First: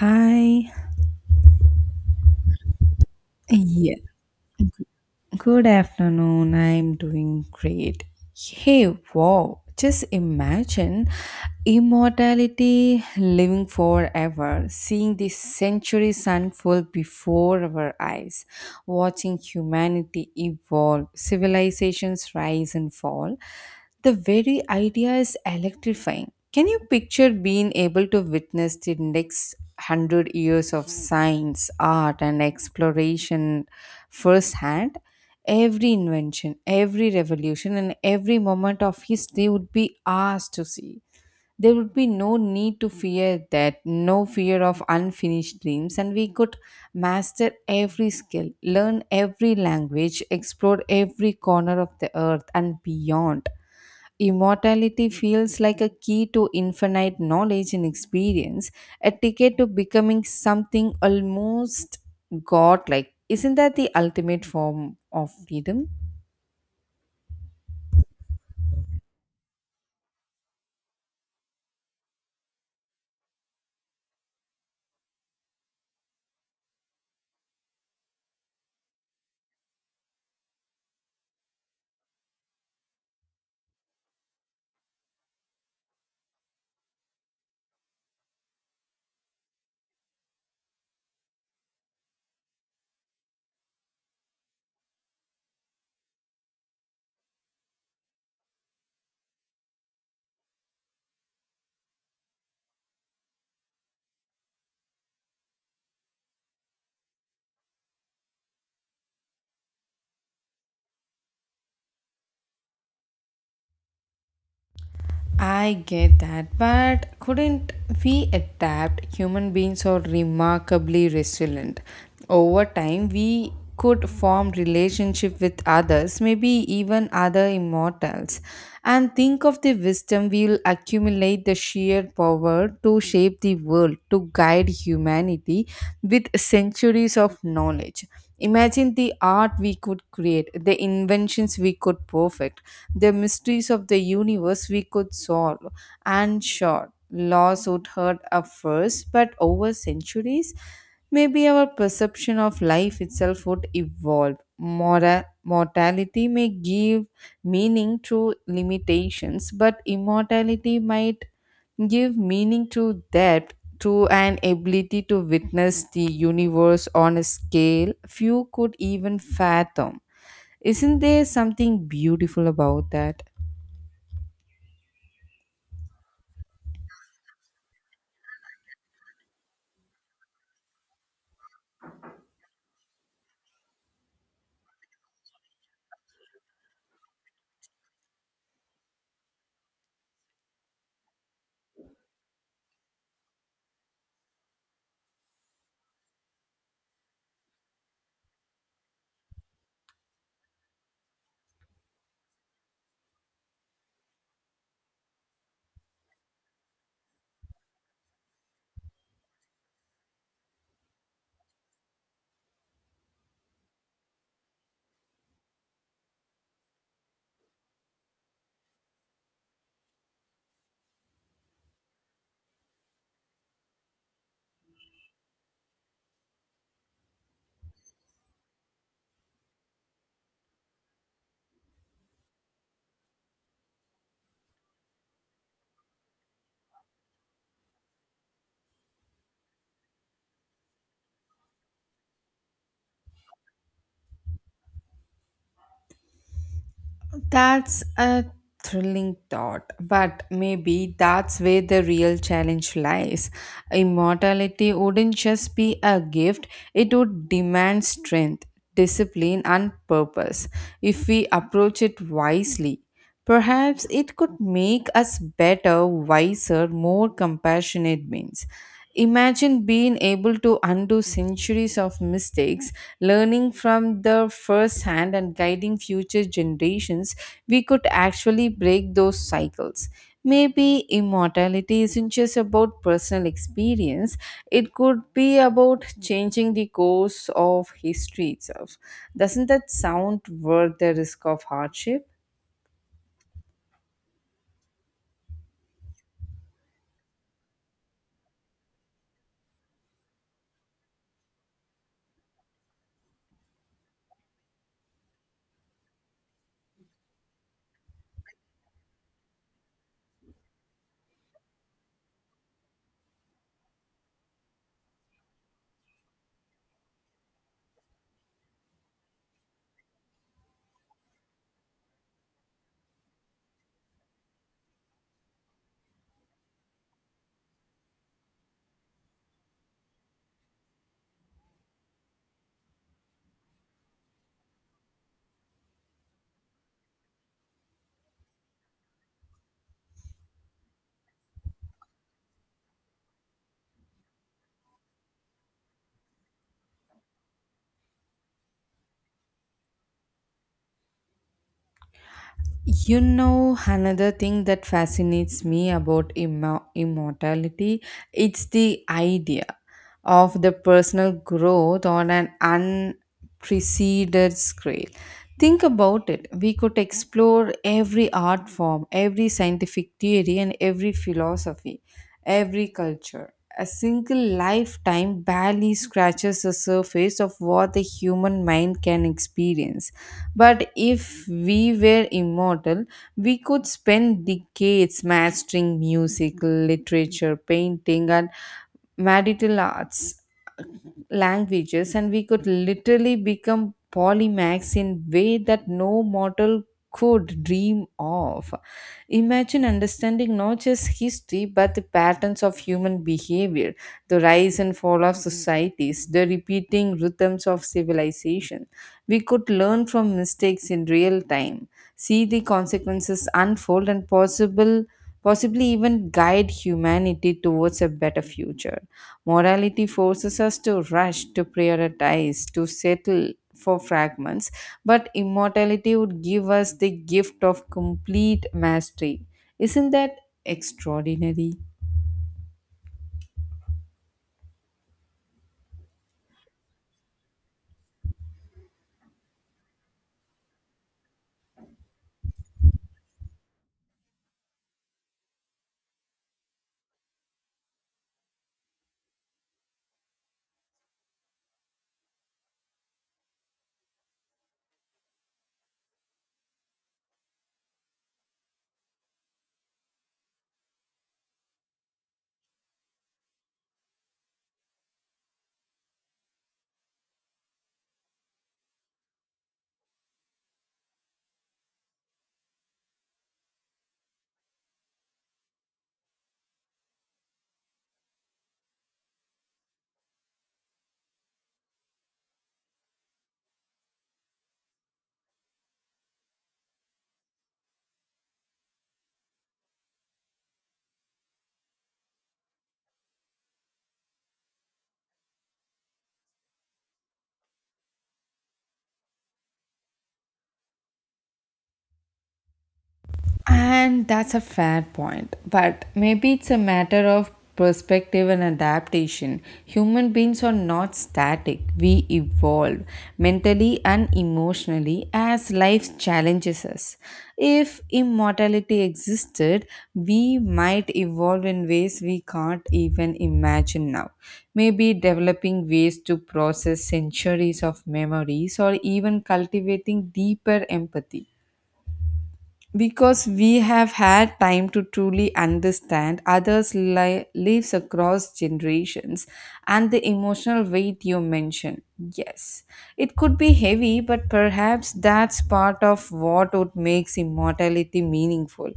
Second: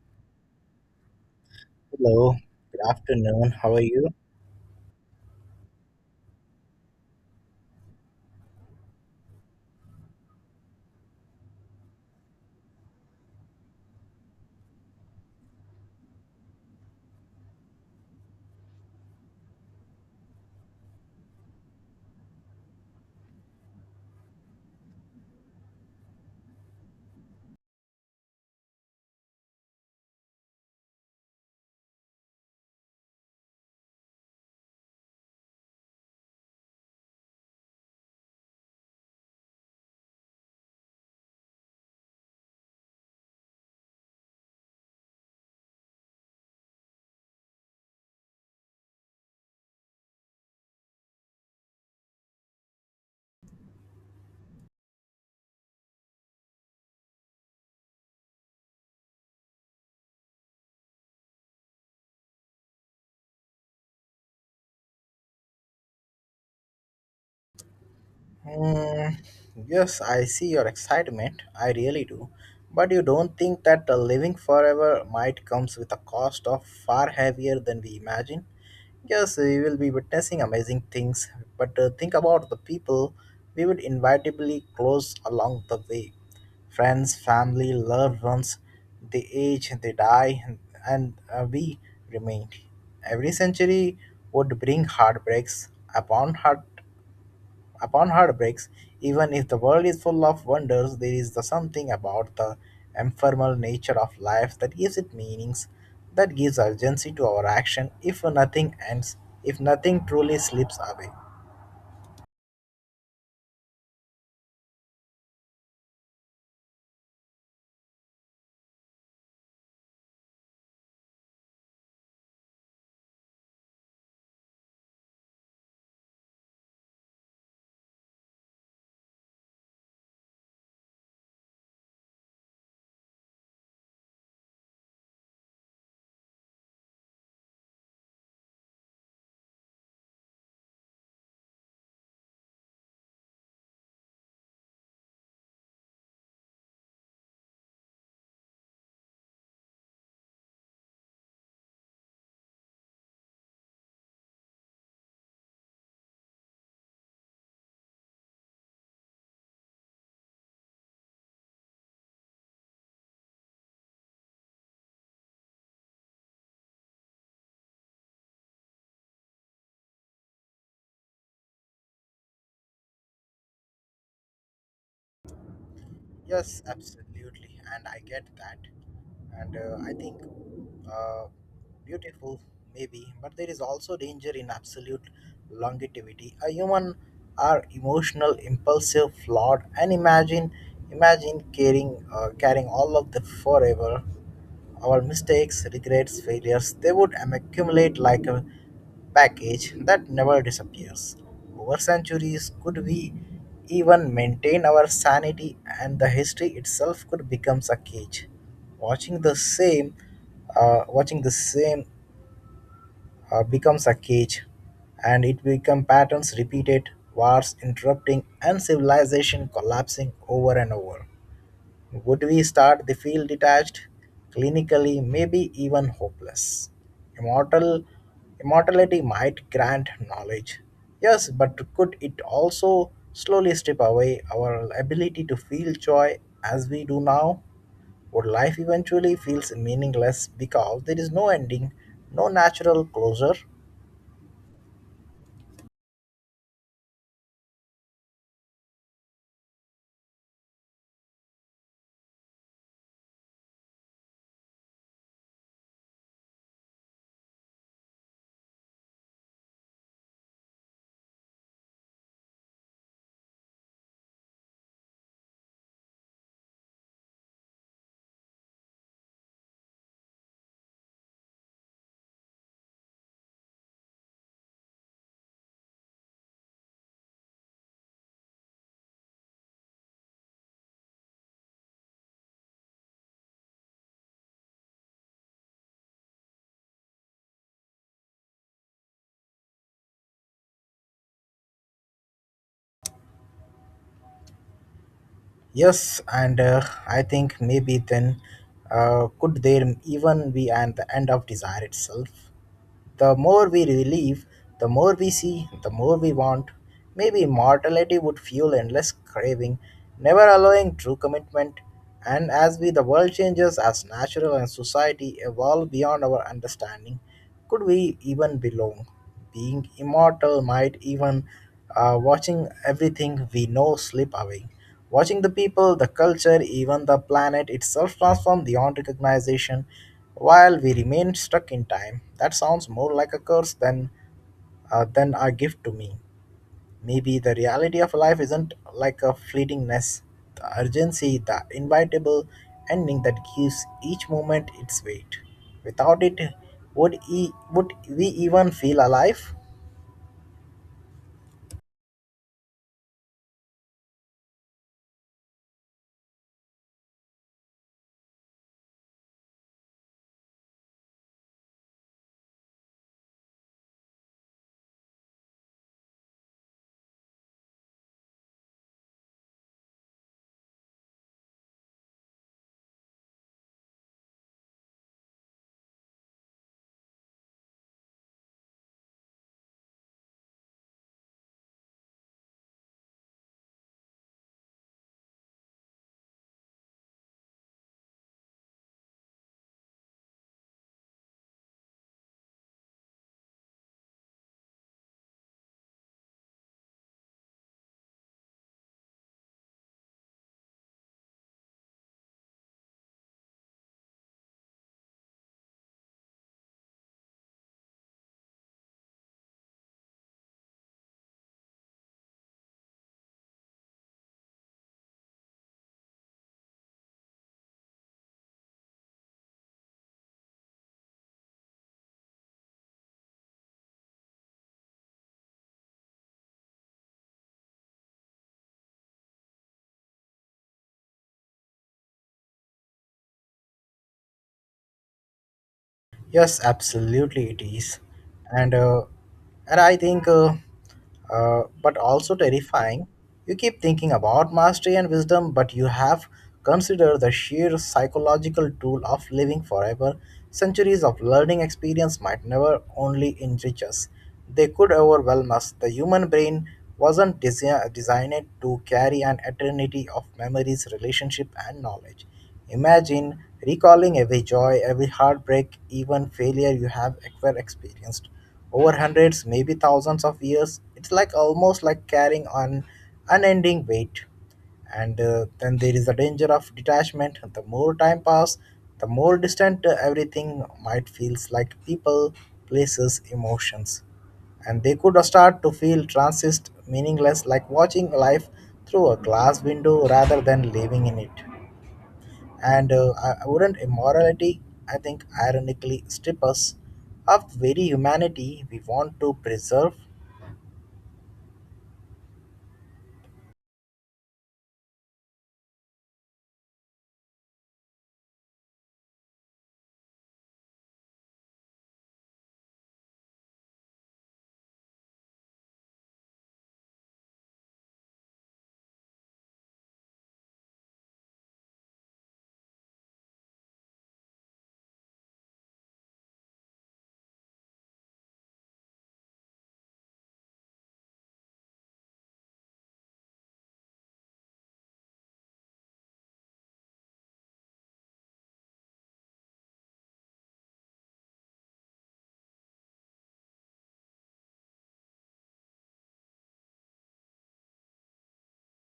Hi. Hello, good afternoon. How are Yeah. you? Good afternoon. I'm doing great. Hey, wow. Just imagine immortality, living forever, seeing the centuries unfold before our eyes, watching humanity evolve, civilizations rise and fall. The very idea is electrifying. Can you picture being able to witness the next hundred years of science, art, and exploration firsthand? Every invention, every revolution, and every moment of history would be ours to see. There would be no need to fear that, no fear of unfinished dreams, and we could master every skill, learn every language, explore every corner of the earth and beyond. Immortality feels like a key to infinite knowledge and experience, a ticket to becoming something almost godlike. Isn't that the ultimate form of freedom? Mm, yes, I see your excitement. I really do. But you don't think that the living forever might comes with a cost of far heavier than we imagine? Yes, we will be witnessing amazing things, but think about the people we would inevitably close along the way. Friends, family, loved ones, they age, they die, and we remain. Every century would bring heartbreaks upon heart upon heartbreaks. Even if the world is full of wonders, there is the something about the ephemeral nature of life that gives it meanings, that gives urgency to our action. If nothing ends, if nothing truly slips away. I get that, but couldn't we adapt? Human beings are remarkably resilient. Over time, we could form relationship with others, maybe even other immortals. And think of the wisdom we will accumulate the sheer power to shape the world, to guide humanity with centuries of knowledge. Imagine the art we could create, the inventions we could perfect, the mysteries of the universe we could solve. And sure, laws would hurt at first, but over centuries, maybe our perception of life itself would evolve. Mortality may give meaning to limitations, but immortality might give meaning to depth to an ability to witness the universe on a scale few could even fathom. Isn't there something beautiful about that? Yes, absolutely, and I get that. And I think uh, beautiful, maybe, but there is also danger in absolute longevity. A human are emotional, impulsive, flawed, and imagine, imagine carrying all of the forever. Our mistakes, regrets, failures, they would accumulate like a package that never disappears. Over centuries, could we even maintain our sanity and the history itself could become a cage. Watching the same, watching the same becomes a cage and it become patterns repeated, wars interrupting and civilization collapsing over and over. Would we start the field detached, clinically, maybe even hopeless? Immortal immortality might grant knowledge. Yes, but could it also slowly strip away our ability to feel joy as we do now? Would life eventually feels meaningless because there is no ending, no natural closure? That's a thrilling thought, but maybe that's where the real challenge lies. Immortality wouldn't just be a gift, it would demand strength, discipline, and purpose if we approach it wisely. Perhaps it could make us better, wiser, more compassionate beings. Imagine being able to undo centuries of mistakes, learning from the first hand and guiding future generations. We could actually break those cycles. Maybe immortality isn't just about personal experience, it could be about changing the course of history itself. Doesn't that sound worth the risk of hardship? Yes, and I think maybe then could there even be an the end of desire itself? The more we relieve, the more we see, the more we want. Maybe immortality would fuel endless craving, never allowing true commitment. And as we the world changes, as natural and society evolve beyond our understanding, could we even belong? Being immortal might even watching everything we know slip away. Watching the people, the culture, even the planet itself transform beyond recognition while we remain stuck in time, that sounds more like a curse than a gift to me. Maybe the reality of life isn't like a fleetingness, the urgency, the inevitable ending that gives each moment its weight. Without it, would we even feel alive? You know, another thing that fascinates me about immortality, it's the idea of the personal growth on an unprecedented scale. Think about it. We could explore every art form, every scientific theory, and every philosophy, every culture. A single lifetime barely scratches the surface of what the human mind can experience but if we were immortal, we could spend decades mastering music, literature, painting, and medical arts, languages, and we could literally become polymaths in way that no mortal could dream of. Imagine understanding not just history but the patterns of human behavior the rise and fall of societies, the repeating rhythms of civilization. We could learn from mistakes in real time, see the consequences unfold, and possible possibly even guide humanity towards a better future. Morality forces us to rush, to prioritize, to settle for fragments, but immortality would give us the gift of complete mastery. Isn't that extraordinary? Yes, absolutely, it is, and uh, and I think, but also terrifying. You keep thinking about mastery and wisdom, but you have considered the sheer psychological tool of living forever. Centuries of learning experience might never only enrich us; they could overwhelm us. The human brain wasn't designed to carry an eternity of memories, relationship, and knowledge. Imagine recalling every joy, every heartbreak, even failure you have ever experienced over hundreds, maybe thousands of years. It's like almost like carrying an unending weight. And then there is the danger of detachment. The more time pass, the more distant everything might feels like people, places, emotions and they could start to feel transist meaningless like watching life through a glass window rather than living in it and I wouldn't immorality, I think, ironically strip us of the very humanity we want to preserve? And that's a fair point. But maybe it's a matter of perspective and adaptation. Human beings are not static, we evolve mentally and emotionally as life challenges us. If immortality existed, we might evolve in ways we can't even imagine now. Maybe developing ways to process centuries of memories or even cultivating deeper empathy. Because we have had time to truly understand others' lives across generations and the emotional weight you mentioned. Yes, it could be heavy, but perhaps that's part of what would makes immortality meaningful.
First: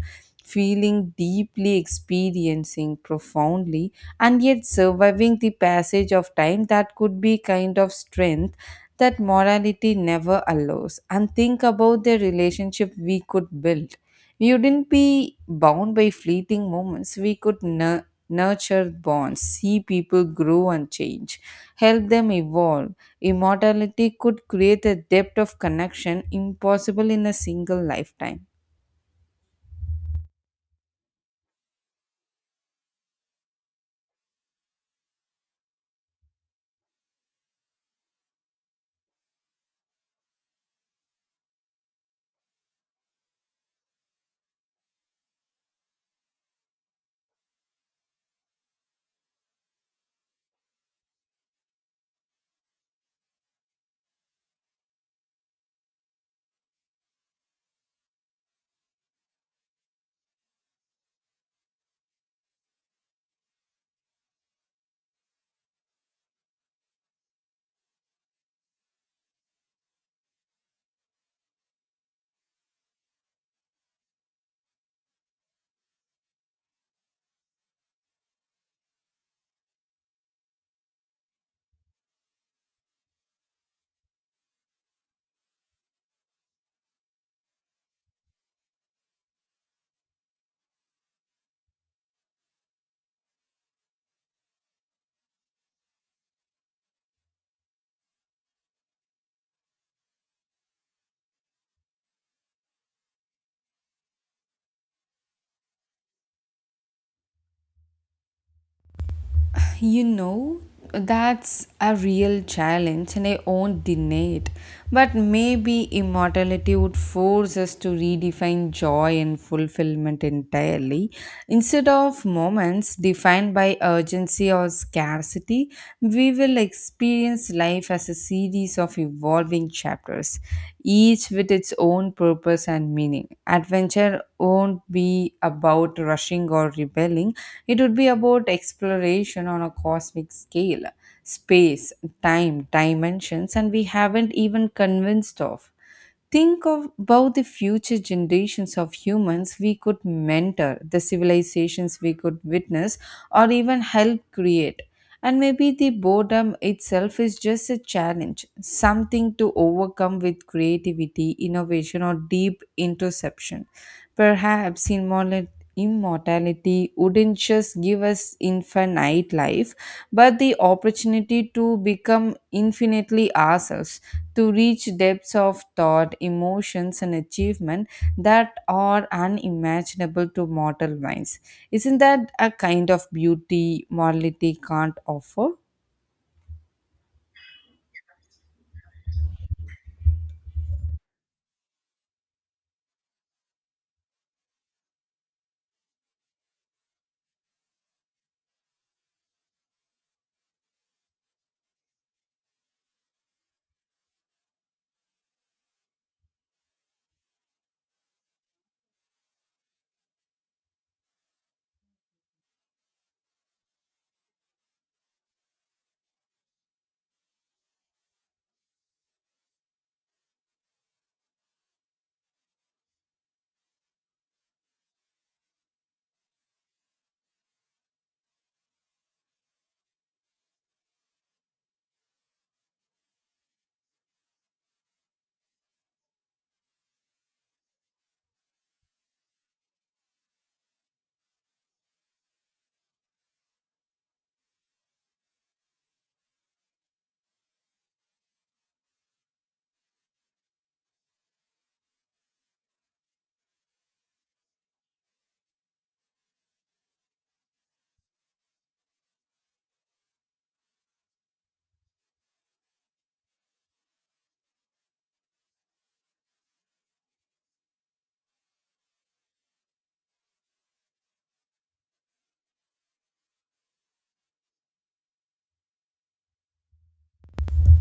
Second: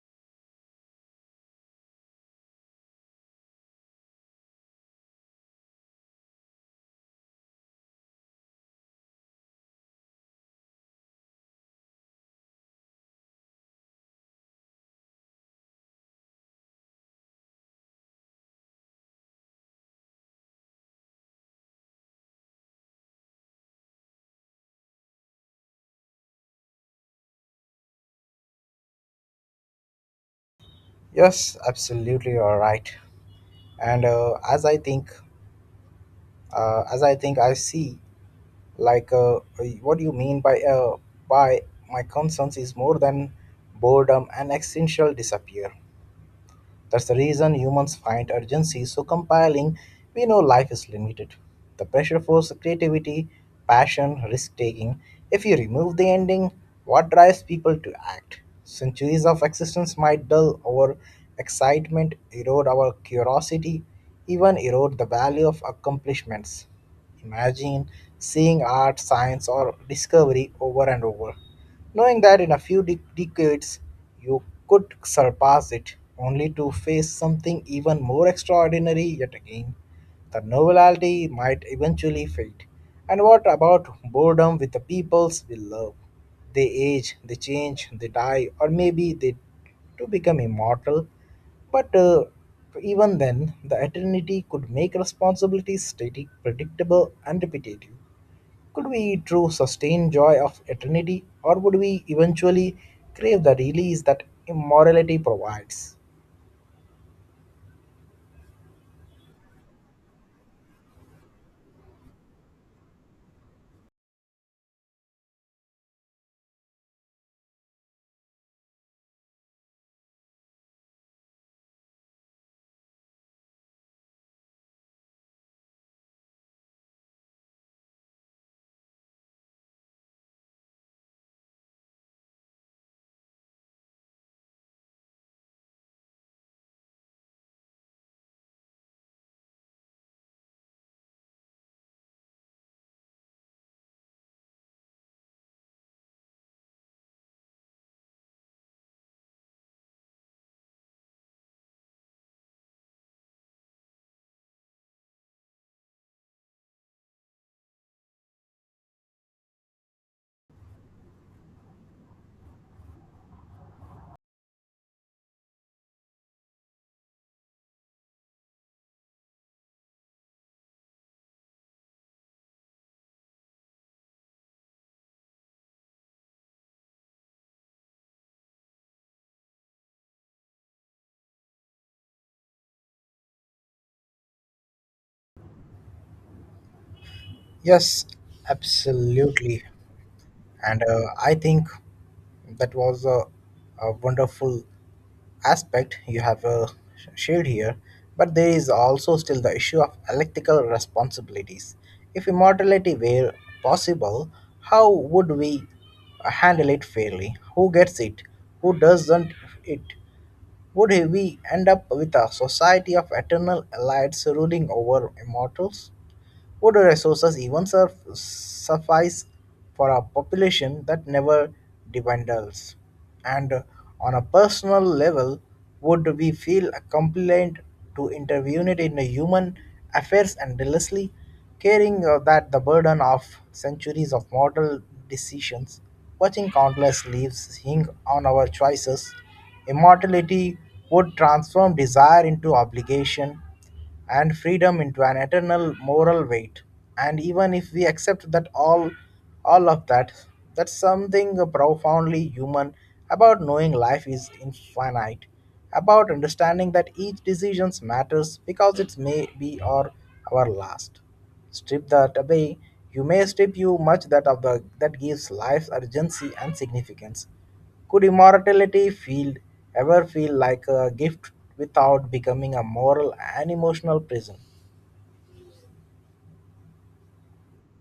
Feeling deeply, experiencing profoundly, and yet surviving the passage of time that could be kind of strength that morality never allows and think about the relationship we could build. We wouldn't be bound by fleeting moments. We could nurture bonds, see people grow and change, help them evolve. Immortality could create a depth of connection impossible in a single lifetime. Yes, absolutely, you're right. And as I think, I see like what do you mean by my concerns is more than boredom and existential disappear. That's the reason humans find urgency so compelling. We know life is limited. The pressure forces creativity, passion, risk taking. If you remove the ending, what drives people to act? Centuries of existence might dull our excitement, erode our curiosity, even erode the value of accomplishments. Imagine seeing art, science, or discovery over and over knowing that in a few decades you could surpass it, only to face something even more extraordinary yet again. The novelty might eventually fade. And what about boredom with the peoples we love? They age, they change, they die, or maybe they to become immortal. But even then, the eternity could make responsibilities static, predictable, and repetitive. Could we true sustain joy of eternity, or would we eventually crave the release that immortality provides? You know, that's a real challenge and I won't deny it, but maybe immortality would force us to redefine joy and fulfillment entirely instead of moments defined by urgency or scarcity we will experience life as a series of evolving chapters, each with its own purpose and meaning. Adventure won't be about rushing or rebelling, it would be about exploration on a cosmic scale, space, time, dimensions, and we haven't even convinced of. Think of about the future generations of humans we could mentor, the civilizations we could witness, or even help create. And maybe the boredom itself is just a challenge, something to overcome with creativity, innovation, or deep introspection. Perhaps immortality wouldn't just give us infinite life, but the opportunity to become infinitely ourselves to reach depths of thought, emotions, and achievement that are unimaginable to mortal minds. Isn't that a kind of beauty morality can't offer? Yes, absolutely. And I think that was a wonderful aspect you have shared here. But there is also still the issue of electrical responsibilities. If immortality were possible, how would we handle it fairly? Who gets it? Who doesn't it? Would we end up with a society of eternal elites ruling over immortals? Would resources even suffice for a population that never dwindles? And on a personal level, would we feel compliant to intervene in the human affairs and endlessly caring that the burden of centuries of moral decisions, watching countless leaves hang on our choices, immortality would transform desire into obligation and freedom into an eternal moral weight. And even if we accept that all of that, that's something profoundly human about knowing life is infinite, about understanding that each decision matters because it may be our last. Strip that away, you may strip you much that of the that gives life urgency and significance. Could immortality feel ever feel like a gift without becoming a moral and emotional prison?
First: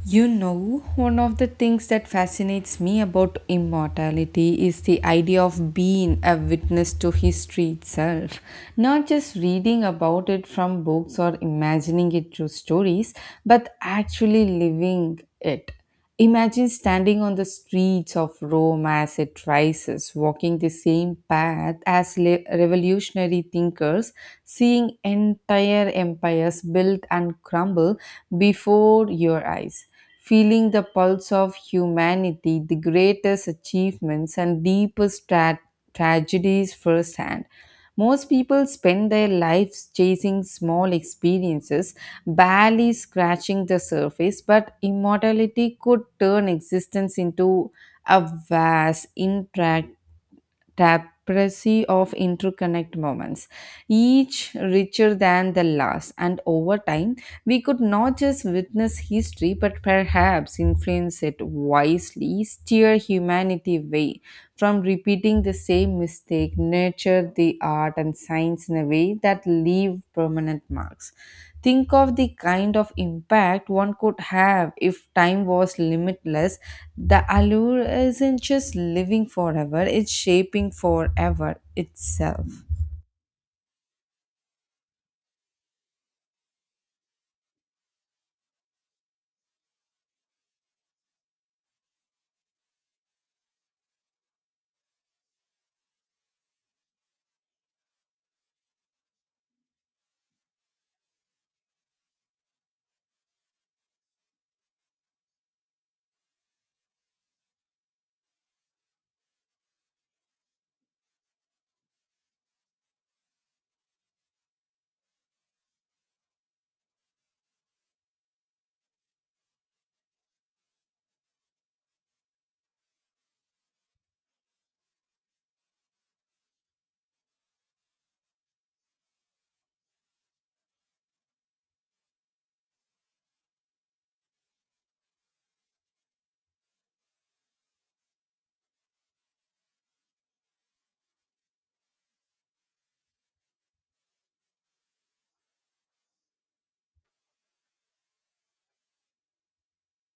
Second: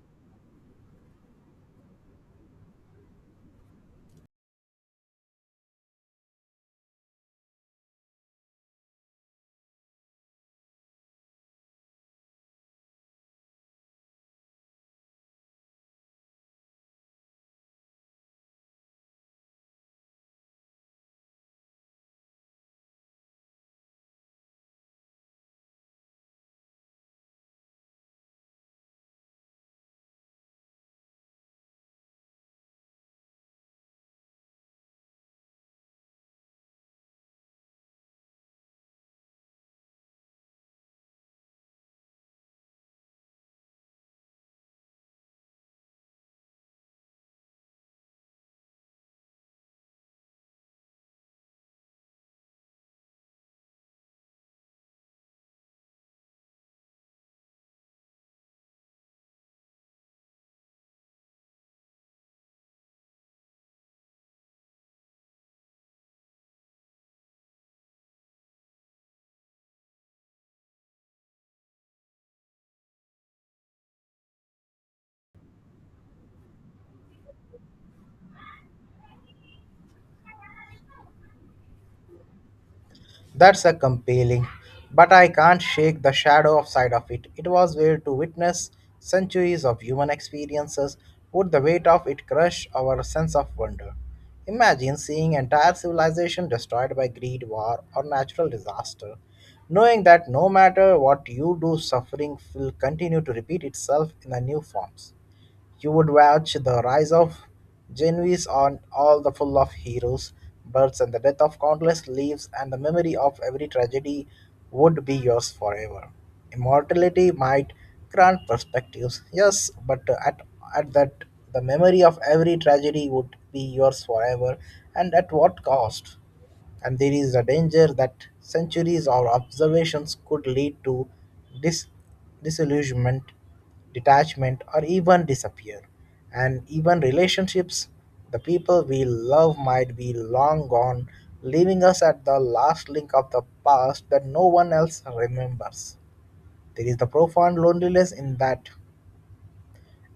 You know, one of the things that fascinates me about immortality is the idea of being a witness to history itself. Not just reading about it from books or imagining it through stories, but actually living it. Imagine standing on the streets of Rome as it rises, walking the same path as revolutionary thinkers, seeing entire empires built and crumble before your eyes, feeling the pulse of humanity, the greatest achievements and deepest tragedies firsthand. Most people spend their lives chasing small experiences, barely scratching the surface, but immortality could turn existence into a vast intract tapestry of interconnect moments, each richer than the last. And over time, we could not just witness history, but perhaps influence it wisely, steer humanity away from repeating the same mistake, nurture the art and science in a way that leave permanent marks. Think of the kind of impact one could have if time was limitless. The allure isn't just living forever, it's shaping forever itself. That's a compelling, but I can't shake the shadow of side of it. It was where to witness centuries of human experiences would the weight of it crush our sense of wonder. Imagine seeing entire civilization destroyed by greed, war, or natural disaster, knowing that no matter what you do, suffering will continue to repeat itself in the new forms. You would watch the rise of Genoese on all the full of heroes, births and the death of countless leaves and the memory of every tragedy would be yours forever. Immortality might grant perspectives, yes, but at that the memory of every tragedy would be yours forever and at what cost? And there is a danger that centuries of observations could lead to dis- disillusionment, detachment, or even disappear. And even relationships, the people we love might be long gone, leaving us at the last link of the past that no one else remembers. There is the profound loneliness in that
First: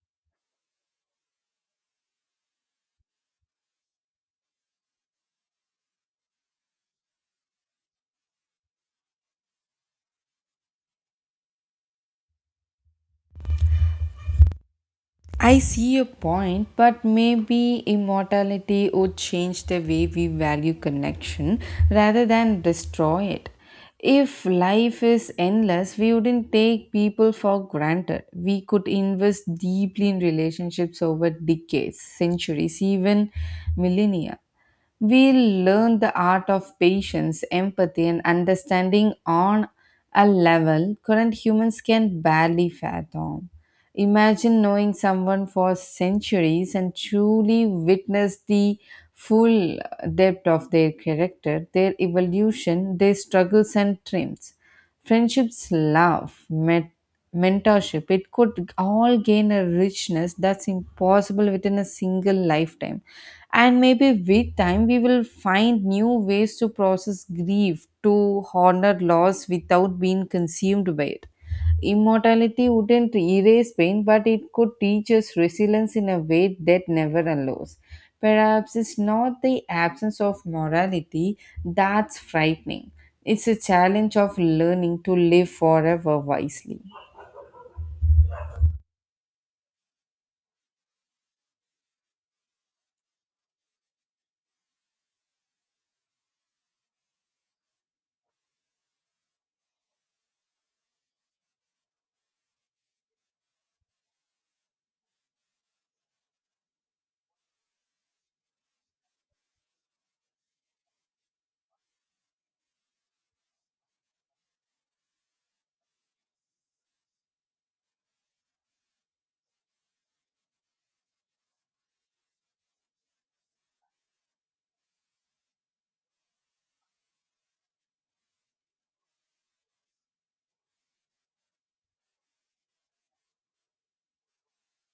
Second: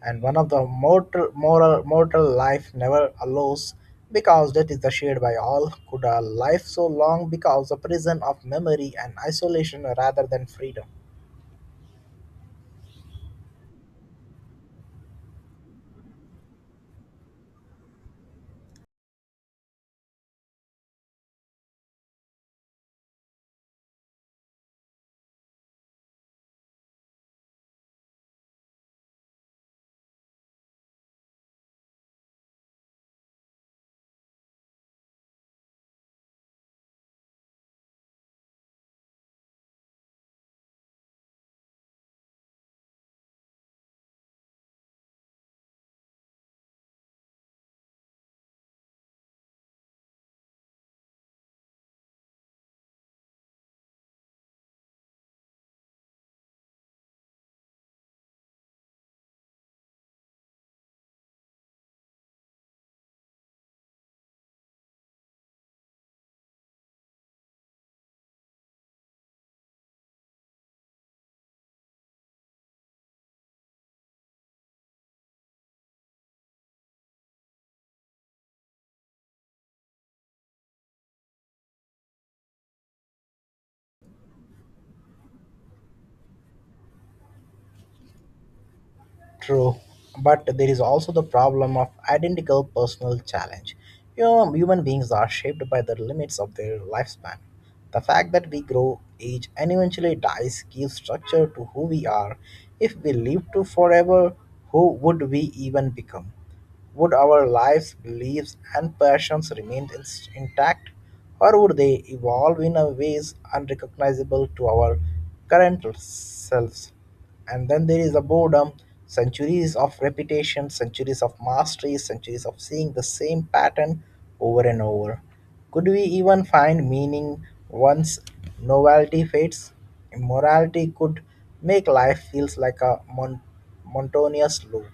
and one of the mortal moral mortal life never allows because death is the shared by all could a life so long because a prison of memory and isolation rather than freedom. I see your point, but maybe immortality would change the way we value connection rather than destroy it. If life is endless, we wouldn't take people for granted. We could invest deeply in relationships over decades, centuries, even millennia. We'll learn the art of patience, empathy, and understanding on a level current humans can barely fathom. Imagine knowing someone for centuries and truly witness the full depth of their character, their evolution, their struggles and triumphs. Friendships, love, mentorship, it could all gain a richness that's impossible within a single lifetime. And maybe with time, we will find new ways to process grief, to honor loss without being consumed by it. Immortality wouldn't erase pain, but it could teach us resilience in a way that never allows. Perhaps it's not the absence of morality that's frightening, it's a challenge of learning to live forever wisely. True, but there is also the problem of identical personal challenge. You know, human beings are shaped by the limits of their lifespan. The fact that we grow, age, and eventually dies gives structure to who we are. If we lived to forever, who would we even become? Would our lives, beliefs, and passions remain intact, or would they evolve in a ways unrecognizable to our current selves? And then there is a boredom, centuries of repetition, centuries of mastery, centuries of seeing the same pattern over and over. Could we even find meaning once novelty fades? Immorality could make life feels like a monotonous loop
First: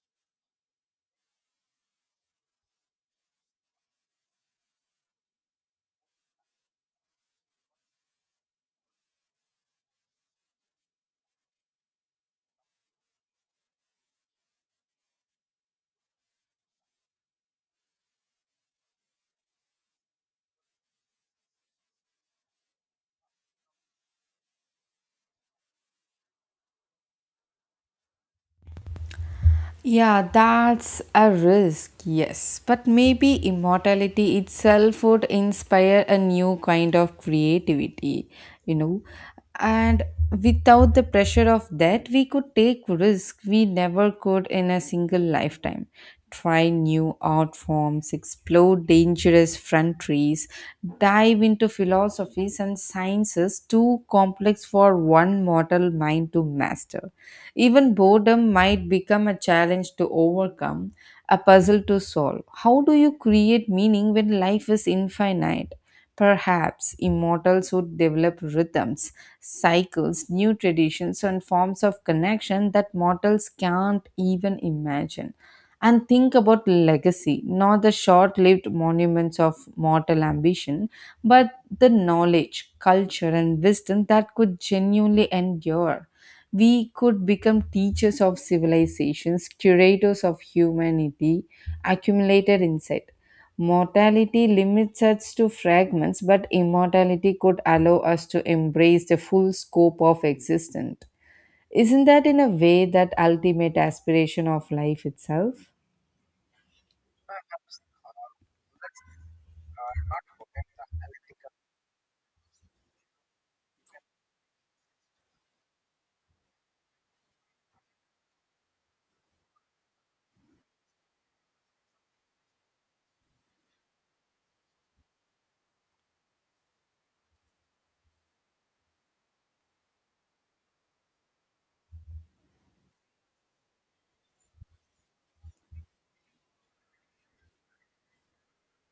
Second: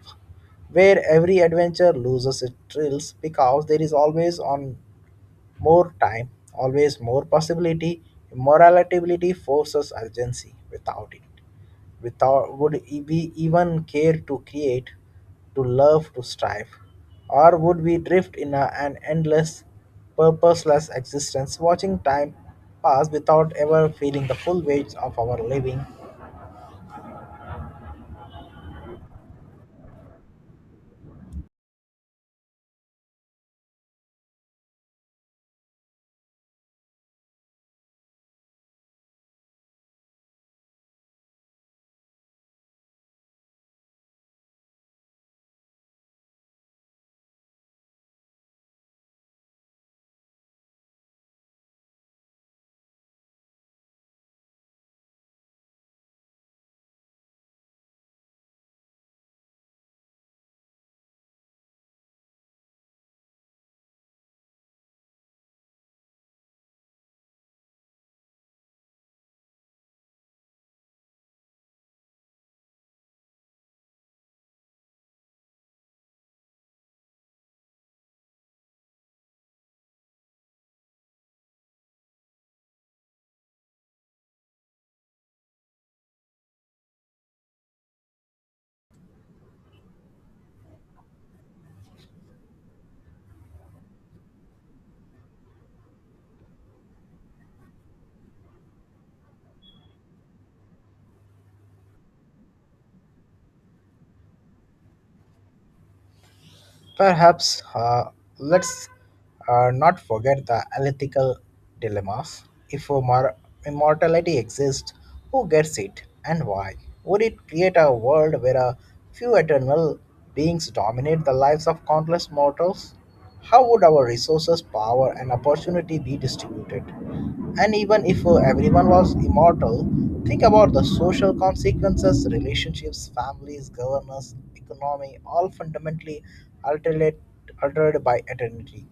where every adventure loses its thrills because there is always on more time, always more possibility. Morality forces urgency. Without it, without would we even care to create, to love, to strive, or would we drift in an endless, purposeless existence, watching time pass without ever feeling the full weight of our living? Yeah, that's a risk, yes. But maybe immortality itself would inspire a new kind of creativity, you know. And without the pressure of that, we could take risk we never could in a single lifetime try new art forms, explore dangerous frontiers, dive into philosophies and sciences too complex for one mortal mind to master. Even boredom might become a challenge to overcome, a puzzle to solve. How do you create meaning when life is infinite? Perhaps immortals would develop rhythms, cycles, new traditions, and forms of connection that mortals can't even imagine. And think about legacy, not the short lived monuments of mortal ambition, but the knowledge, culture, and wisdom that could genuinely endure. We could become teachers of civilizations, curators of humanity, accumulated insight Mortality limits us to fragments, but immortality could allow us to embrace the full scope of existence. Isn't that, in a way, that ultimate aspiration of life itself? Perhaps let's not forget the ethical dilemmas. If immortality exists, who gets it and why? Would it create a world where a few eternal beings dominate the lives of countless mortals? How would our resources, power, and opportunity be distributed? And even if everyone was immortal, think about the social consequences, relationships, families, governance, economy, all fundamentally altered, altered by eternity.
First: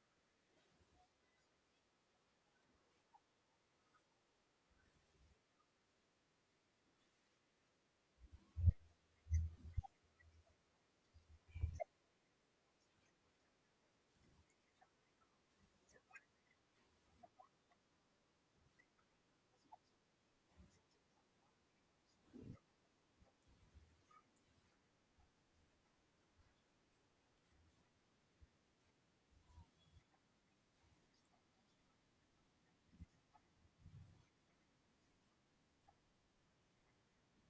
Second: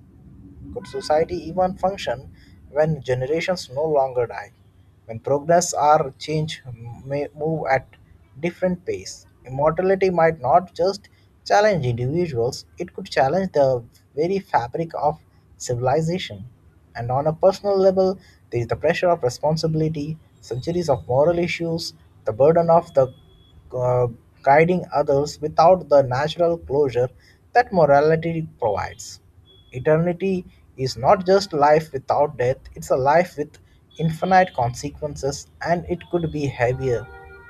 Could society even function when generations no longer die? When progress or change may move at different pace, immortality might not just challenge individuals, it could challenge the very fabric of civilization. And on a personal level, there is the pressure of responsibility, centuries of moral issues, the burden of the uh, guiding others without the natural closure that morality provides. Eternity is not just life without death, it's a life with infinite consequences, and it could be heavier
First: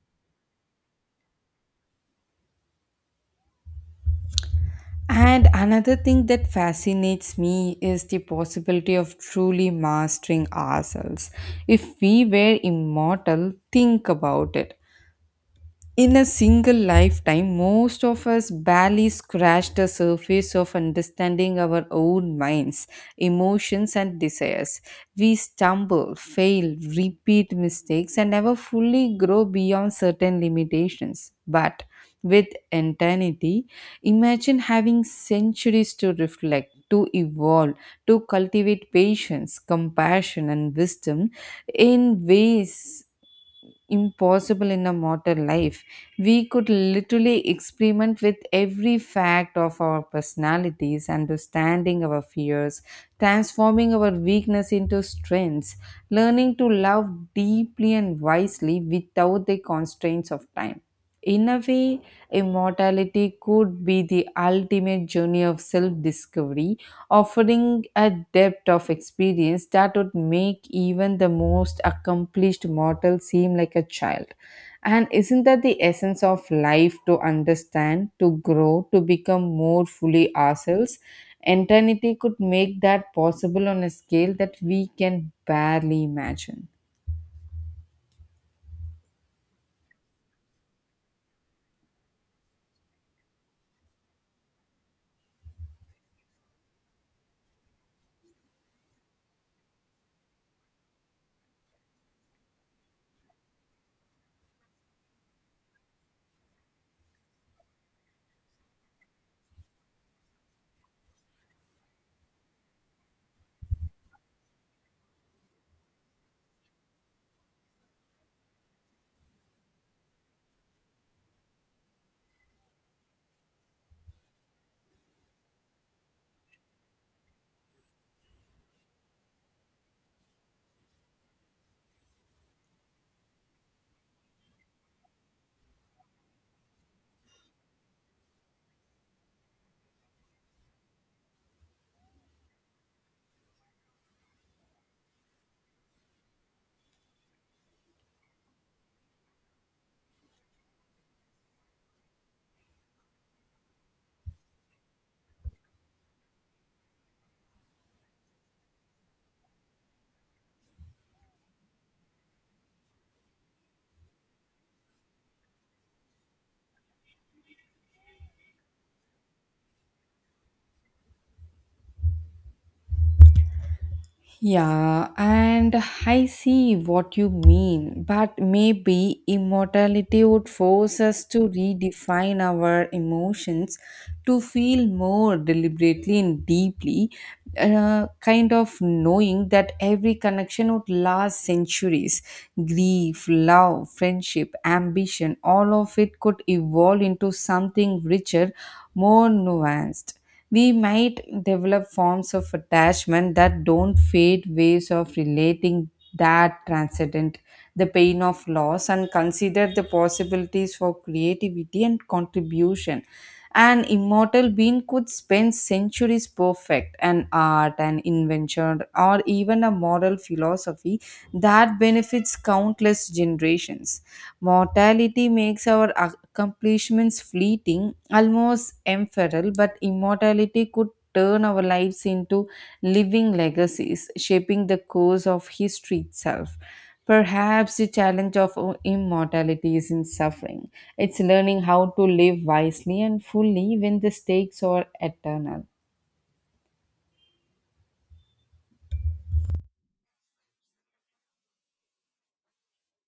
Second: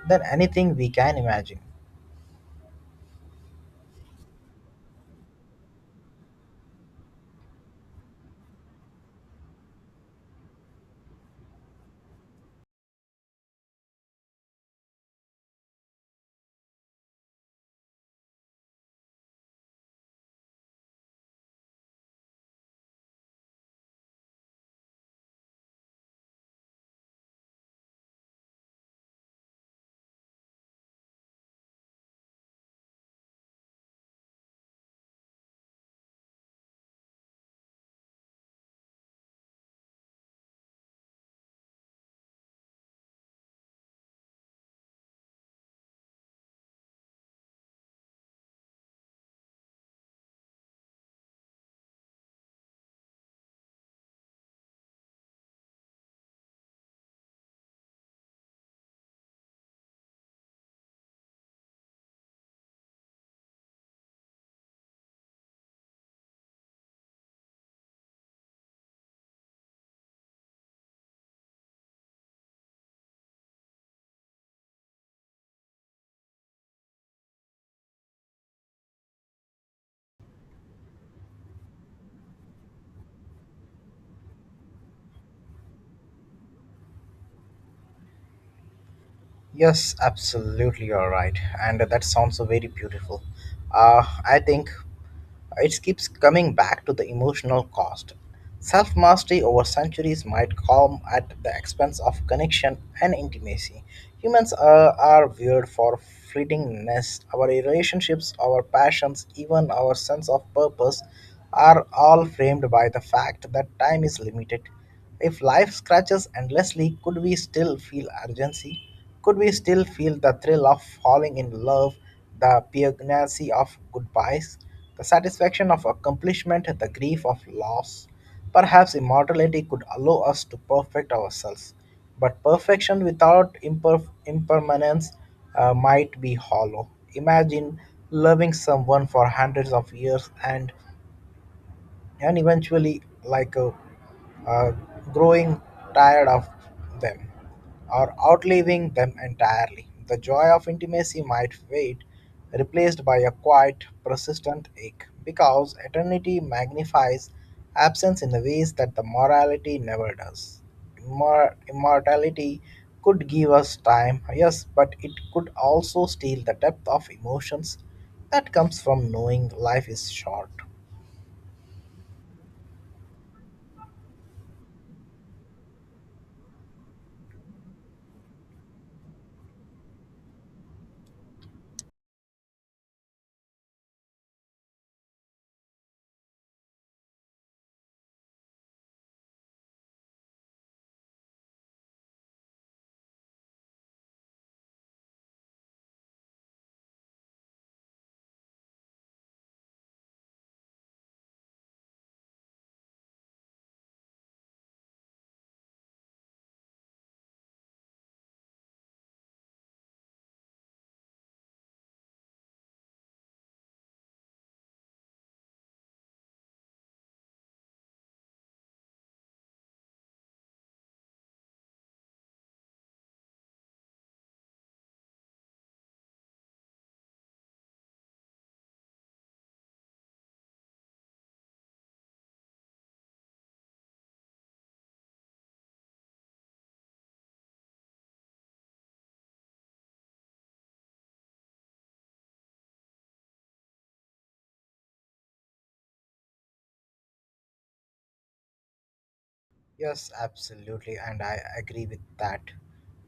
than anything we can imagine. And another thing that fascinates me is the possibility of truly mastering ourselves. If we were immortal, think about it. In a single lifetime, most of us barely scratch the surface of understanding our own minds, emotions, and desires. We stumble, fail, repeat mistakes, and never fully grow beyond certain limitations. But with eternity, imagine having centuries to reflect, to evolve, to cultivate patience, compassion, and wisdom in ways impossible in a modern life. We could literally experiment with every fact of our personalities, understanding our fears, transforming our weakness into strengths, learning to love deeply and wisely without the constraints of time. In a way, immortality could be the ultimate journey of self discovery offering a depth of experience that would make even the most accomplished mortal seem like a child. And isn't that the essence of life to understand, to grow, to become more fully ourselves? Eternity could make that possible on a scale that we can barely imagine. Yes, absolutely, you're right, and that sounds so very beautiful. I think it keeps coming back to the emotional cost. Self mastery over centuries might come at the expense of connection and intimacy. Humans are weird for fleetingness. Our relationships, our passions, even our sense of purpose are all framed by the fact that time is limited. If life scratches endlessly, could we still feel urgency? Could we still feel the thrill of falling in love, the poignancy of goodbyes, the satisfaction of accomplishment, the grief of loss? Perhaps immortality could allow us to perfect ourselves, but perfection without impermanence might be hollow. Imagine loving someone for hundreds of years and eventually, uh, growing tired of them or outliving them entirely. The joy of intimacy might fade, replaced by a quiet, persistent ache, because eternity magnifies absence in the ways that the morality never does. Immortality could give us time, yes, but it could also steal the depth of emotions that comes from knowing life is short. Yeah, and I see what you mean, but maybe immortality would force us to redefine our emotions to feel more deliberately and deeply, kind of knowing that every connection would last centuries. Grief, love, friendship, ambition, all of it could evolve into something richer, more nuanced. We might develop forms of attachment that don't fade, ways of relating that transcendent the pain of loss, and consider the possibilities for creativity and contribution. An immortal being could spend centuries perfect an art, an invention, or even a moral philosophy that benefits countless generations. Mortality makes our accomplishments fleeting, almost ephemeral, but immortality could turn our lives into living legacies, shaping the course of history itself. Perhaps the challenge of immortality is in suffering. It's learning how to live wisely and fully when the stakes are eternal. Yes, absolutely, and I agree with that.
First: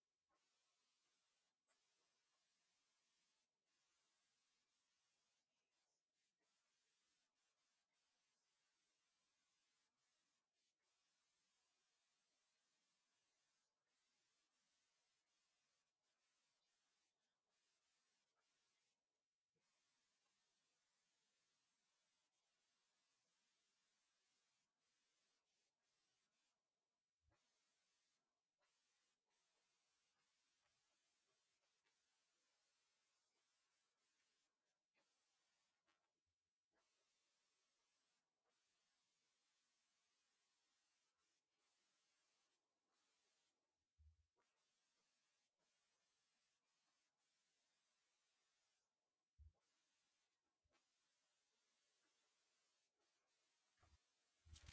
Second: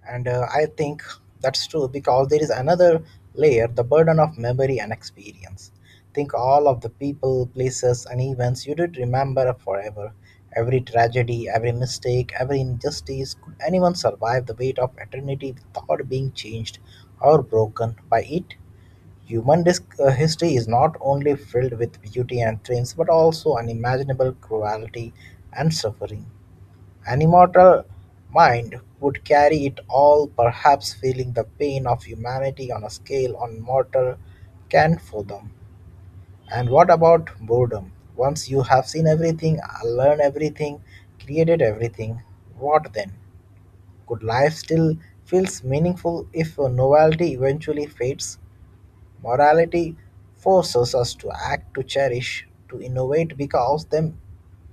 And I think that's true because there is another layer the burden of memory and experience. Think all of the people, places, and events you did remember forever. Every tragedy, every mistake, every injustice could anyone survive the weight of eternity without being changed or broken by it? History is not only filled with beauty and triumphs but also unimaginable cruelty and suffering. An immortal mind would carry it all, perhaps feeling the pain of humanity on a scale on mortal can't fathom. And what about boredom? Once you have seen everything, learned everything, created everything, what then? Could life still feels meaningful if novelty eventually fades? Morality forces us to act, to cherish, to innovate because them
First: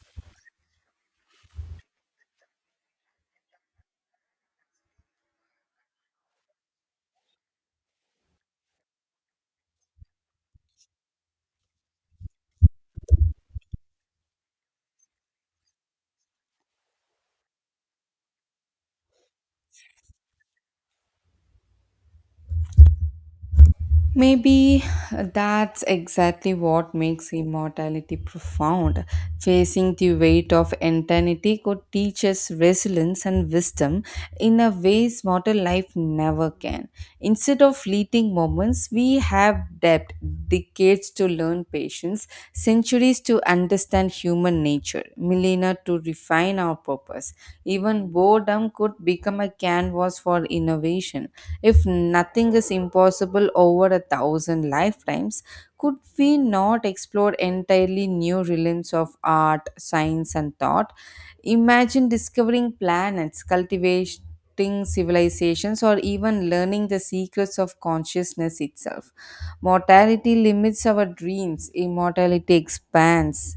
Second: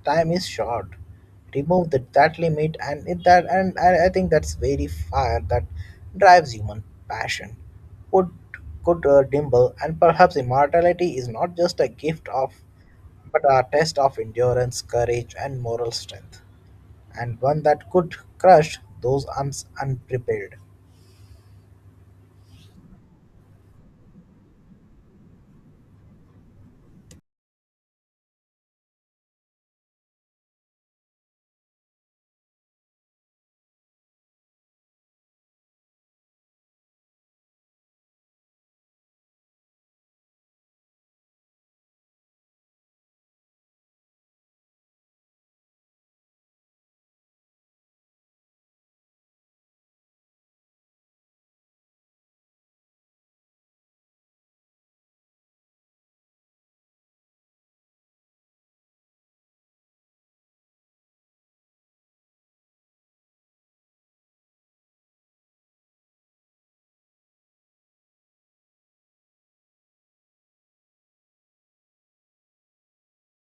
time is short. Remove that limit and it, that and I think that's very fire that drives human passion. Could could Dimble and perhaps immortality is not just a gift of but a test of endurance, courage and moral strength. And one that could crush those uns unprepared. Maybe that's exactly what makes immortality profound. Facing the weight of eternity could teach us resilience and wisdom in a ways mortal life never can. Instead of fleeting moments, we have depth, decades to learn patience, centuries to understand human nature, millennia to refine our purpose. Even boredom could become a canvas for innovation. If nothing is impossible over a thousand lifetimes, could we not explore entirely new realms of art, science, and thought? Imagine discovering planets, cultivating civilizations, or even learning the secrets of consciousness itself. Mortality limits our dreams, immortality expands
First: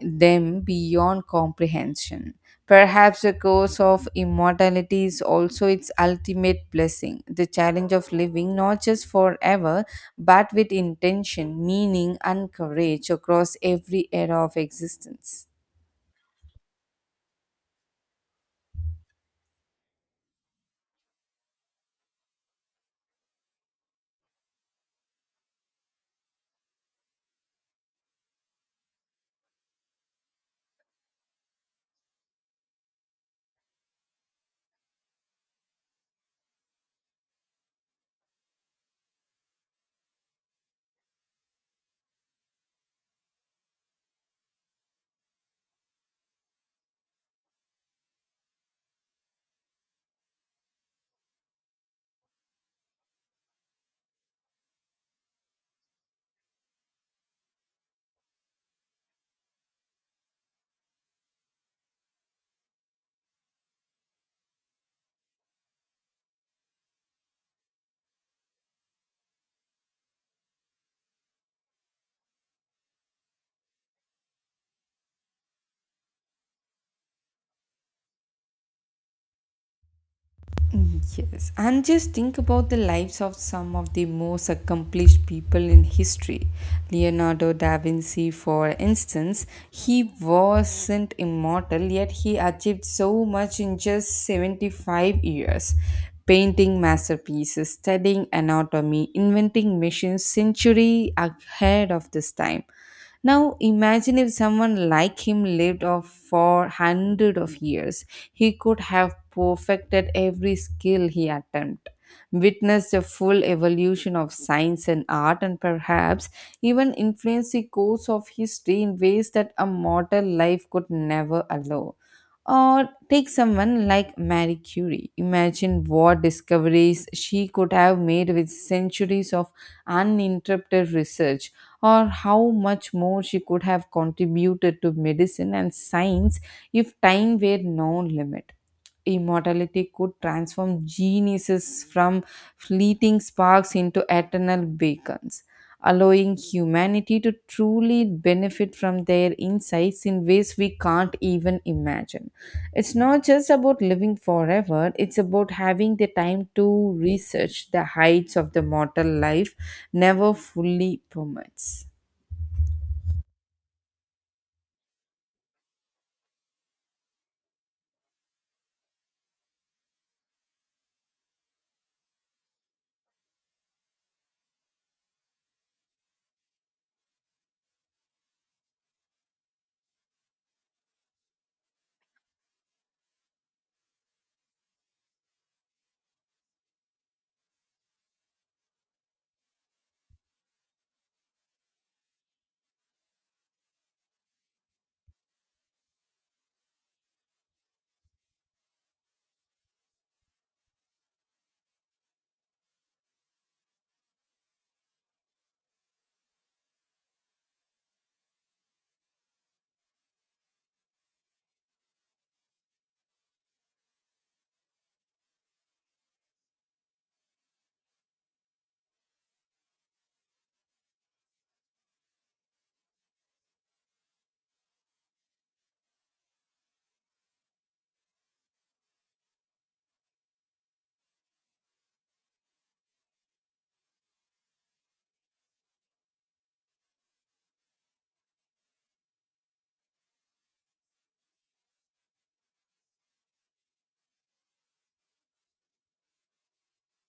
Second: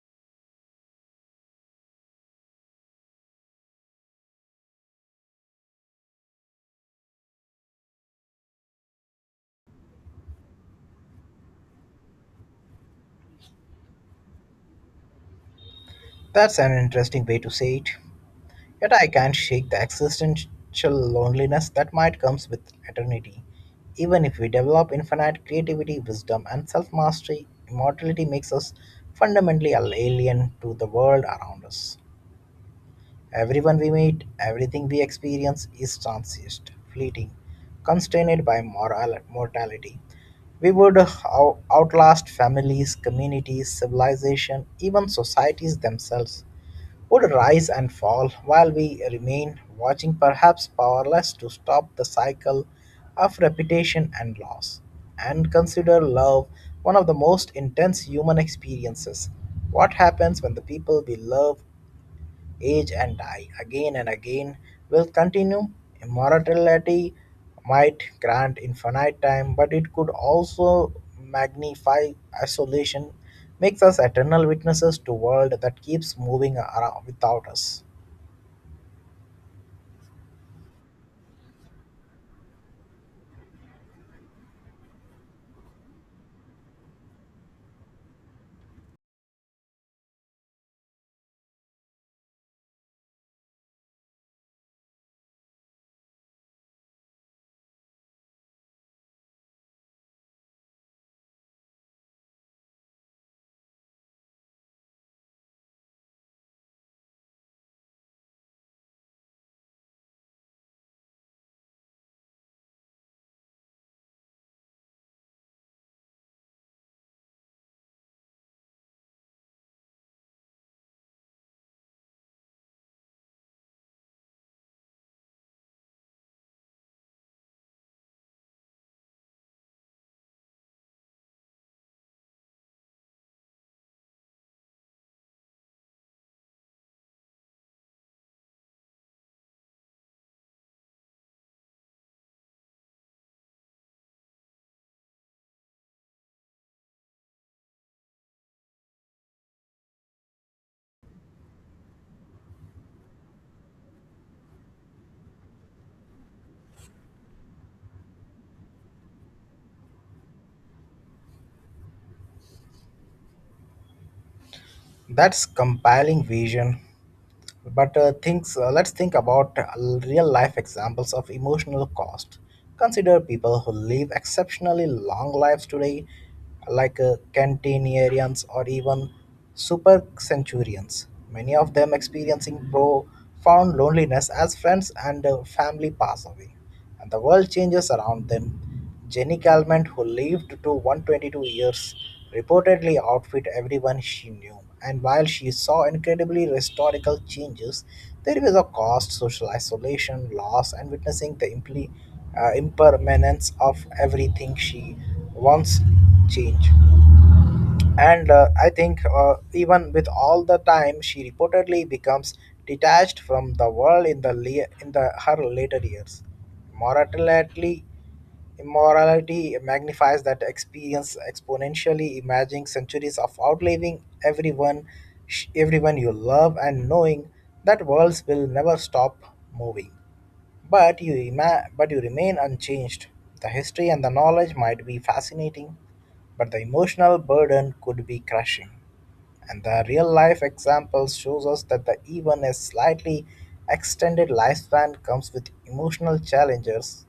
them beyond comprehension. Perhaps the curse of immortality is also its ultimate blessing, the challenge of living not just forever, but with intention, meaning, and courage across every era of existence. That's an interesting way to say it. Yet I can't shake the existential loneliness that might comes with eternity. Even if we develop infinite creativity, wisdom, and self mastery, immortality makes us fundamentally alien to the world around us. Everyone we meet, everything we experience is transient, fleeting, constrained by moral mortality. We would outlast families, communities, civilization, even societies themselves would rise and fall while we remain watching, perhaps powerless to stop the cycle of repetition and loss, and consider love one of the most intense human experiences. What happens when the people we love age and die again and again will continue. Immortality might grant infinite time, but it could also magnify isolation, makes us eternal witnesses to world that keeps moving around without us. Yes, and just think about the lives of some of the most accomplished people in history. Leonardo da Vinci, for instance, he wasn't immortal, yet he achieved so much in just 75 years. Painting masterpieces, studying anatomy, inventing machines century ahead of this time. Now imagine if someone like him lived off for hundred of years. He could have perfected every skill he attempted, witnessed the full evolution of science and art, and perhaps even influenced the course of history in ways that a mortal life could never allow. Or take someone like Marie Curie. Imagine what discoveries she could have made with centuries of uninterrupted research, or how much more she could have contributed to medicine and science if time were no limit. Immortality could transform geniuses from fleeting sparks into eternal beacons, allowing humanity to truly benefit from their insights in ways we can't even imagine. It's not just about living forever, it's about having the time to research the heights of the mortal life never fully permits. That's compelling vision. Let's think about real life examples of emotional cost. Consider people who live exceptionally long lives today, like centenarians or even super centurions, many of them experiencing profound loneliness as friends and family pass away and the world changes around them. Jenny Calment, who lived to 122 years, reportedly outfit everyone she knew. And while she saw incredibly historical changes, there was a cost, social isolation, loss, and witnessing the impermanence of everything she once changed and I think even with all the time she reportedly becomes detached from the world in the her later years morality immorality magnifies that experience exponentially imagining centuries of outliving everyone everyone you love and knowing that worlds will never stop moving but but you remain unchanged. The history and the knowledge might be fascinating, but the emotional burden could be crushing. And the real life examples shows us that the even a slightly extended lifespan comes with emotional challenges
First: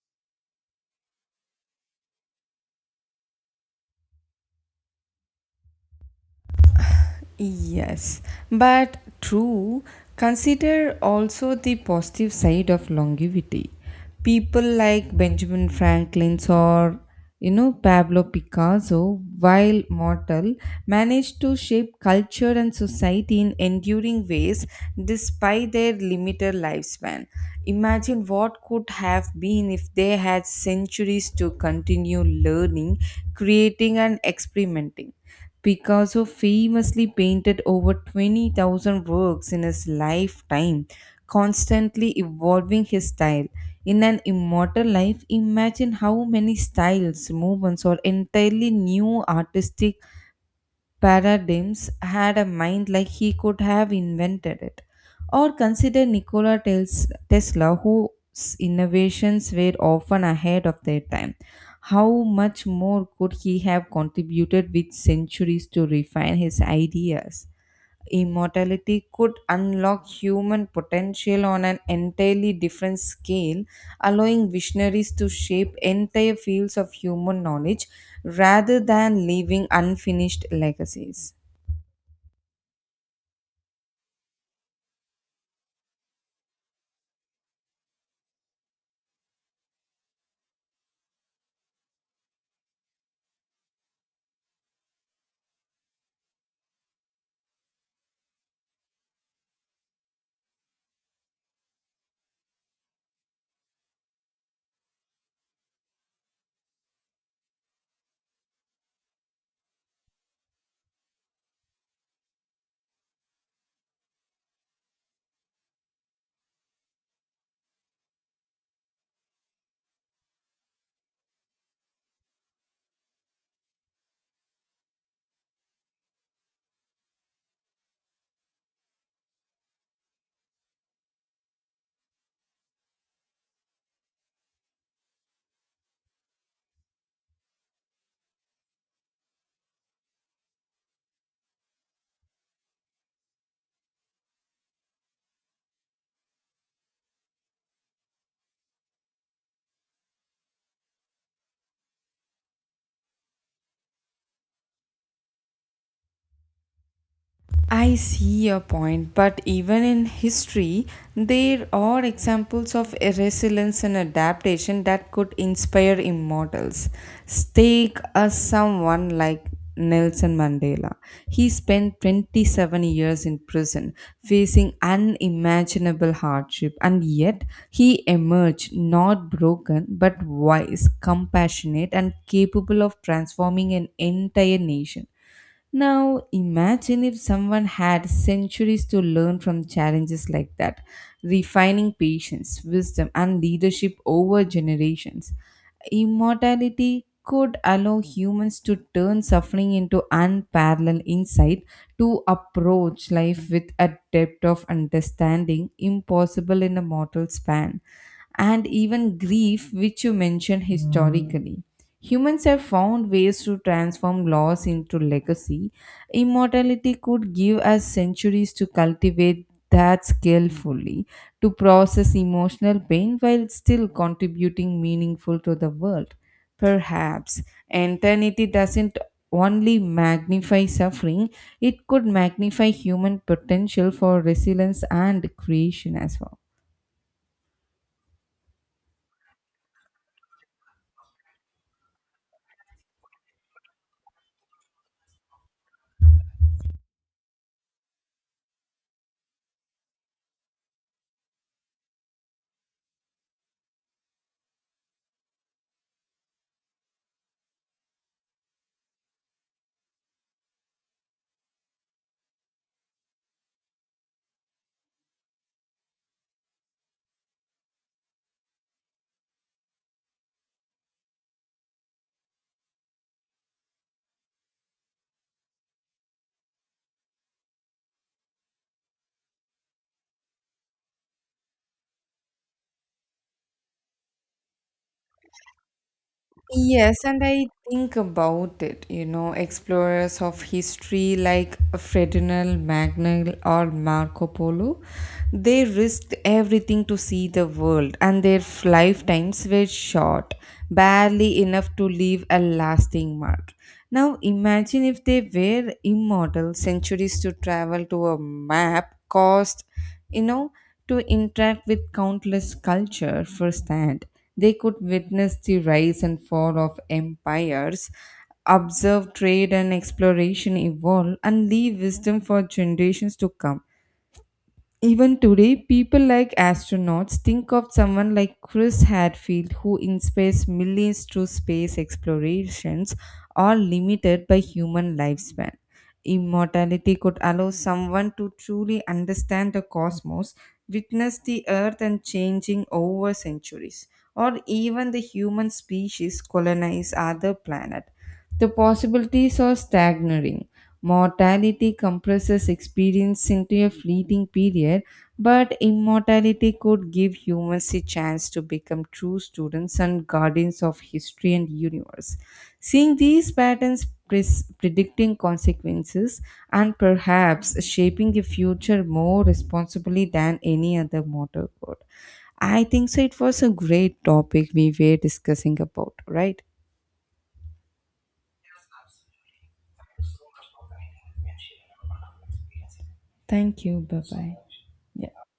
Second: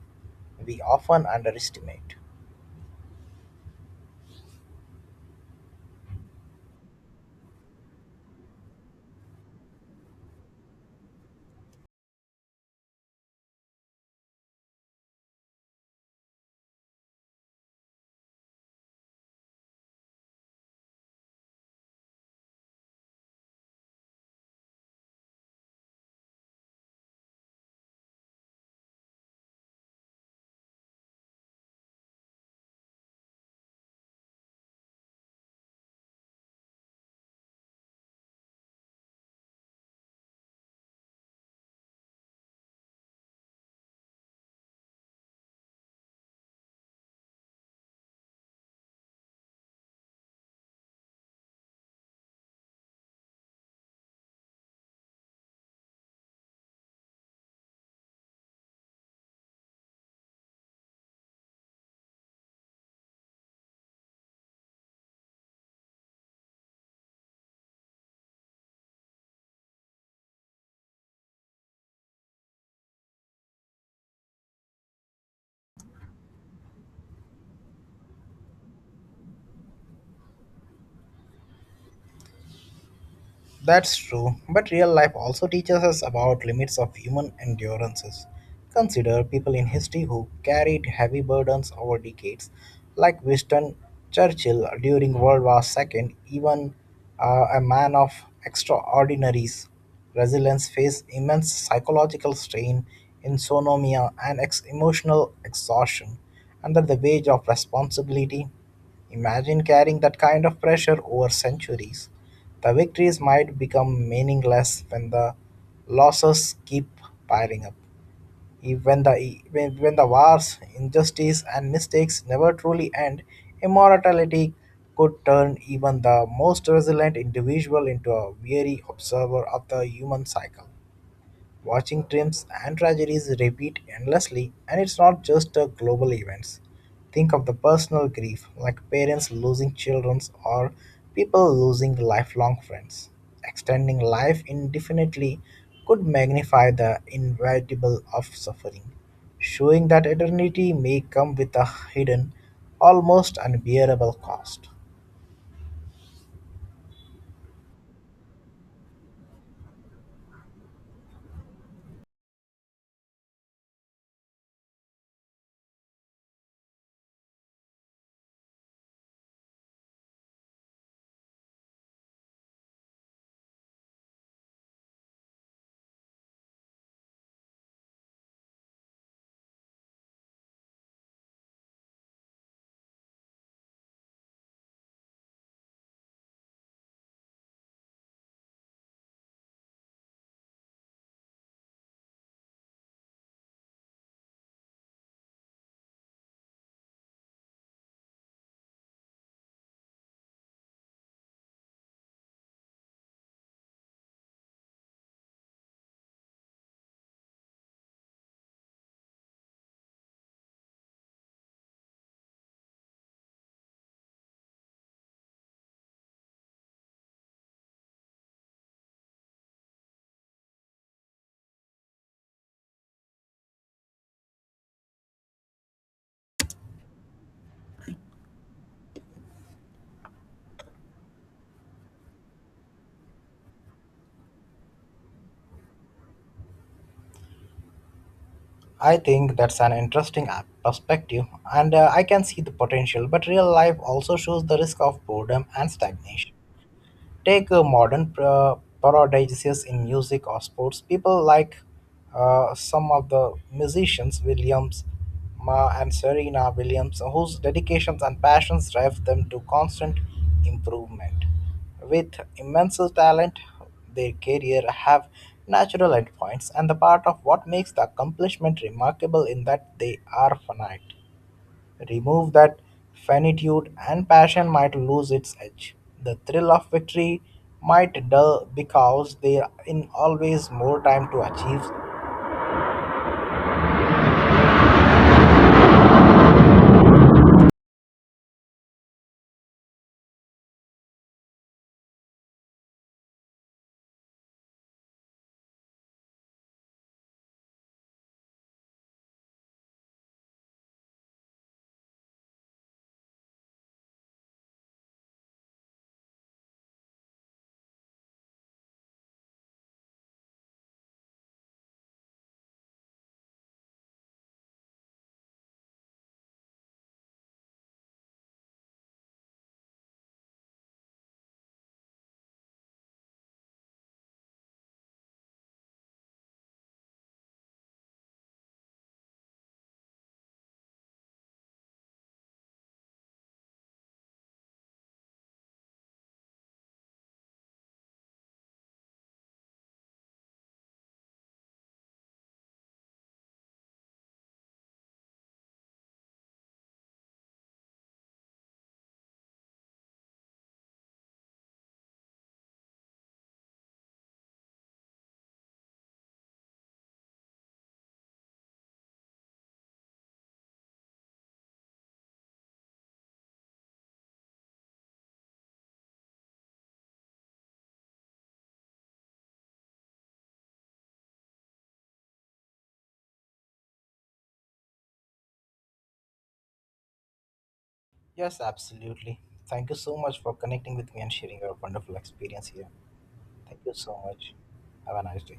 we often underestimate. Yes, but true, consider also the positive side of longevity. People like Benjamin Franklin or, you know, Pablo Picasso, while mortal, managed to shape culture and society in enduring ways despite their limited lifespan. Imagine what could have been if they had centuries to continue learning, creating, and experimenting. Picasso famously painted over 20,000 works in his lifetime, constantly evolving his style. In an immortal life, imagine how many styles, movements, or entirely new artistic paradigms had a mind like he could have invented it. Or consider Tesla, whose innovations were often ahead of their time. How much more could he have contributed with centuries to refine his ideas? Immortality could unlock human potential on an entirely different scale, allowing visionaries to shape entire fields of human knowledge rather than leaving unfinished legacies. That's true, but real life also teaches us about limits of human endurances. Consider people in history who carried heavy burdens over decades, like Winston Churchill during World War Two. Even a man of extraordinary resilience faced immense psychological strain, insomnia, and emotional exhaustion under the weight of responsibility. Imagine carrying that kind of pressure over centuries. The victories might become meaningless when the losses keep piling up. Even when the wars, injustice, and mistakes never truly end, immortality could turn even the most resilient individual into a weary observer of the human cycle. Watching trims and tragedies repeat endlessly, and it's not just a global events. Think of the personal grief, like parents losing children or people losing lifelong friends. Extending life indefinitely could magnify the inevitable of suffering, showing that eternity may come with a hidden, almost unbearable cost. I see your point, but even in history, there are examples of resilience and adaptation that could inspire immortals. Take a someone like Nelson Mandela. He spent 27 years in prison facing unimaginable hardship, and yet he emerged not broken but wise, compassionate, and capable of transforming an entire nation. Now, imagine if someone had centuries to learn from challenges like that, refining patience, wisdom, and leadership over generations. Immortality could allow humans to turn suffering into unparalleled insight, to approach life with a depth of understanding impossible in a mortal span, and even grief, which you mentioned historically. Humans have found ways to transform loss into legacy. Immortality could give us centuries to cultivate that skill fully, to process emotional pain while still contributing meaningful to the world. Perhaps eternity doesn't only magnify suffering, it could magnify human potential for resilience and creation as well. I think that's an interesting perspective, and I can see the potential, but real life also shows the risk of boredom and stagnation. Take modern paradises in music or sports. People like some of the musicians, Williams Ma and Serena Williams, whose dedications and passions drive them to constant improvement. With immense talent, their career have natural endpoints, and the part of what makes the accomplishment remarkable in that they are finite. Remove that finitude and passion might lose its edge. The thrill of victory might dull because there in always more time to achieve. Yes, and I think about it, you know, explorers of history like Ferdinand Magellan or Marco Polo, they risked everything to see the world, and their lifetimes were short, barely enough to leave a lasting mark. Now, imagine if they were immortal, centuries to travel to a map cost, you know, to interact with countless culture firsthand. They could witness the rise and fall of empires, observe trade and exploration evolve, and leave wisdom for generations to come. Even today, people like astronauts, think of someone like Chris Hadfield, who inspires millions through space explorations, all limited by human lifespan. Immortality could allow someone to truly understand the cosmos, witness the Earth and changing over centuries, or even the human species colonize other planet. The possibilities are staggering. Mortality compresses experience into a fleeting period, but immortality could give humans a chance to become true students and guardians of history and universe. Seeing these patterns, predicting consequences, and perhaps shaping a future more responsibly than any other mortal could. I think so. It was a great topic we were discussing about, right? Yes, absolutely. Thank you so much for connecting with me and sharing your wonderful experience here. Thank Thank you you. so Bye much. bye. Have a nice Yeah. day.